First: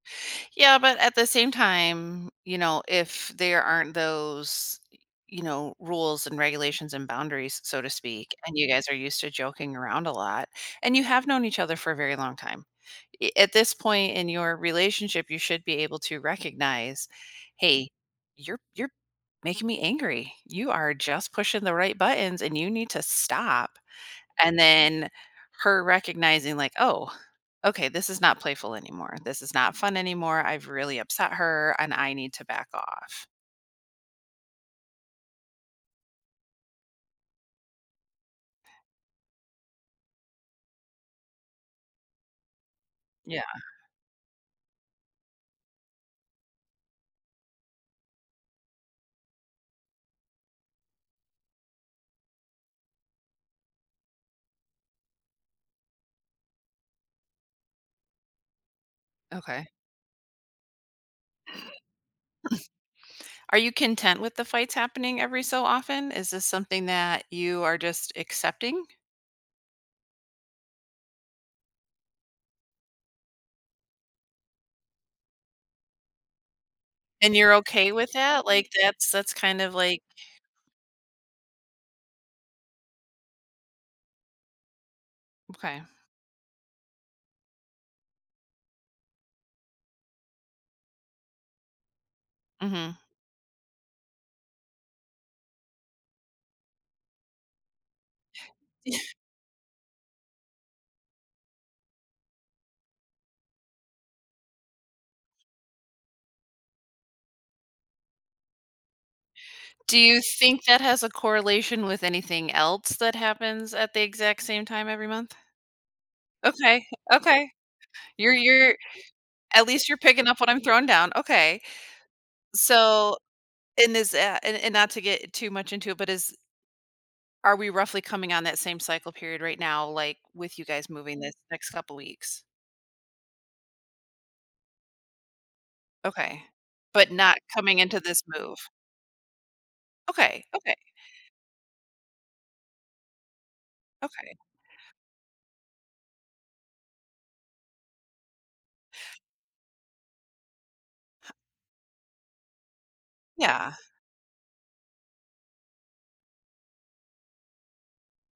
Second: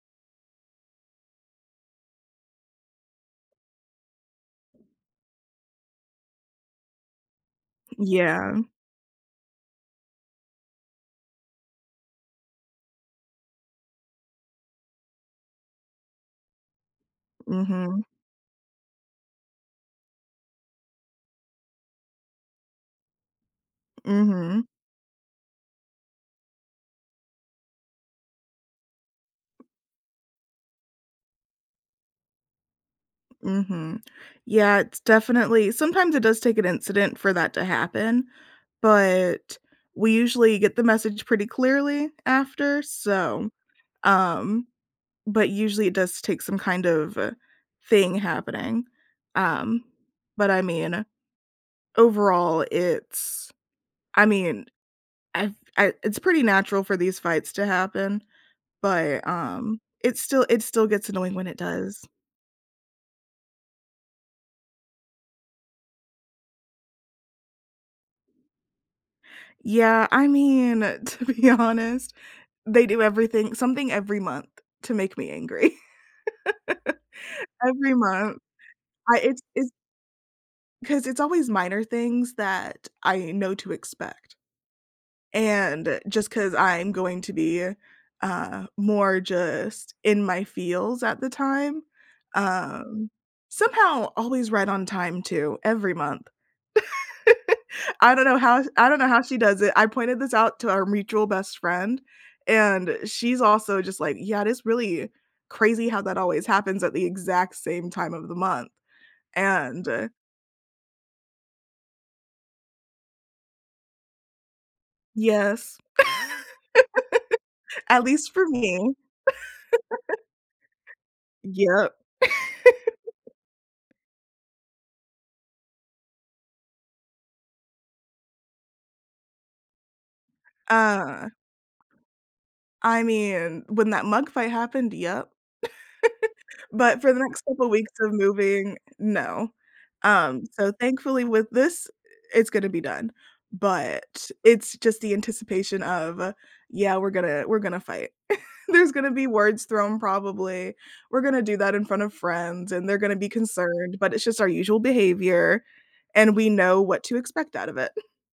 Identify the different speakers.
Speaker 1: Yeah, but at the same time, you know, if there aren't those, y you know, rules and regulations and boundaries, s so to speak, and
Speaker 2: Yeah.
Speaker 1: you guys are used to joking around a lot, and you have known each other for a very long time. Eh, at this point in your relationship, you should be able to recognize, "Hey,
Speaker 2: Mhm.
Speaker 1: you're you're making me angry, you are just pushing the right buttons and you need to stop." And
Speaker 2: Mhm.
Speaker 1: then, her recognizing, like, "Oh, okay, this is not playful anymore, this is not fun anymore. I've really upset her, and I need to back off."
Speaker 2: Mhm. Yeah, it's definitely sometimes it does take an incident for that to happen, but we usually get the message pretty clearly after,
Speaker 1: Yeah.
Speaker 2: so um, but usually, it does take some kind of, uh, thing happening. Um, but I mean, overall, it's I mean, I've I it's pretty natural for these fights to happen, but,
Speaker 1: Okay.
Speaker 2: um, it still it still gets annoying when it does.
Speaker 1: Are you content with the fights happening every so often? Is this something that you are just accepting?
Speaker 2: Yeah, I mean, to be honest, they do everything something every month to make me angry.
Speaker 1: And you're okay
Speaker 2: Every
Speaker 1: with
Speaker 2: month,
Speaker 1: that? Like, that's
Speaker 2: I
Speaker 1: that's
Speaker 2: it's
Speaker 1: kind
Speaker 2: it's
Speaker 1: of like
Speaker 2: 'Cause it's always minor things that I know to expect.
Speaker 1: Okay.
Speaker 2: And, just 'cause I'm going to be, uh, more just in my feels at the time,
Speaker 1: Mhm.
Speaker 2: um, somehow always right on time too every month. I don't know how sh I don't know how she does it, I pointed this out to our mutual best friend, and she's also just like, "Yeah, it is really crazy how that always happens at the exact same time of the month," and,
Speaker 1: Do
Speaker 2: eh
Speaker 1: you think that has a correlation with anything else that happens at the exact same time every month?
Speaker 2: Yes.
Speaker 1: Okay, okay,
Speaker 2: At least
Speaker 1: you're
Speaker 2: for
Speaker 1: you're
Speaker 2: me.
Speaker 1: at least you're picking up what I'm throwing down, okay.
Speaker 2: Yep.
Speaker 1: So, in this a and and not to get too much into it, but is Are we roughly coming on that same cycle period right now, like, with you guys moving
Speaker 2: Uh
Speaker 1: this next couple weeks?
Speaker 2: I mean, when that mug fight happened, yep.
Speaker 1: Okay.
Speaker 2: But
Speaker 1: But
Speaker 2: for the
Speaker 1: not
Speaker 2: next couple
Speaker 1: coming
Speaker 2: weeks
Speaker 1: into
Speaker 2: of
Speaker 1: this move.
Speaker 2: moving, no. Um,
Speaker 1: Okay,
Speaker 2: so
Speaker 1: okay.
Speaker 2: thankfully, with this, i it's gonna be done. But
Speaker 1: Okay.
Speaker 2: it's just the anticipation of, uh, "Yeah, we're gonna we're gonna fight." There's gonna be words thrown probably, we're
Speaker 1: H
Speaker 2: gonna do that in front of friends, and they're gonna be
Speaker 1: Yeah.
Speaker 2: concerned, but it's just our usual behavior, and we know what to expect out of it.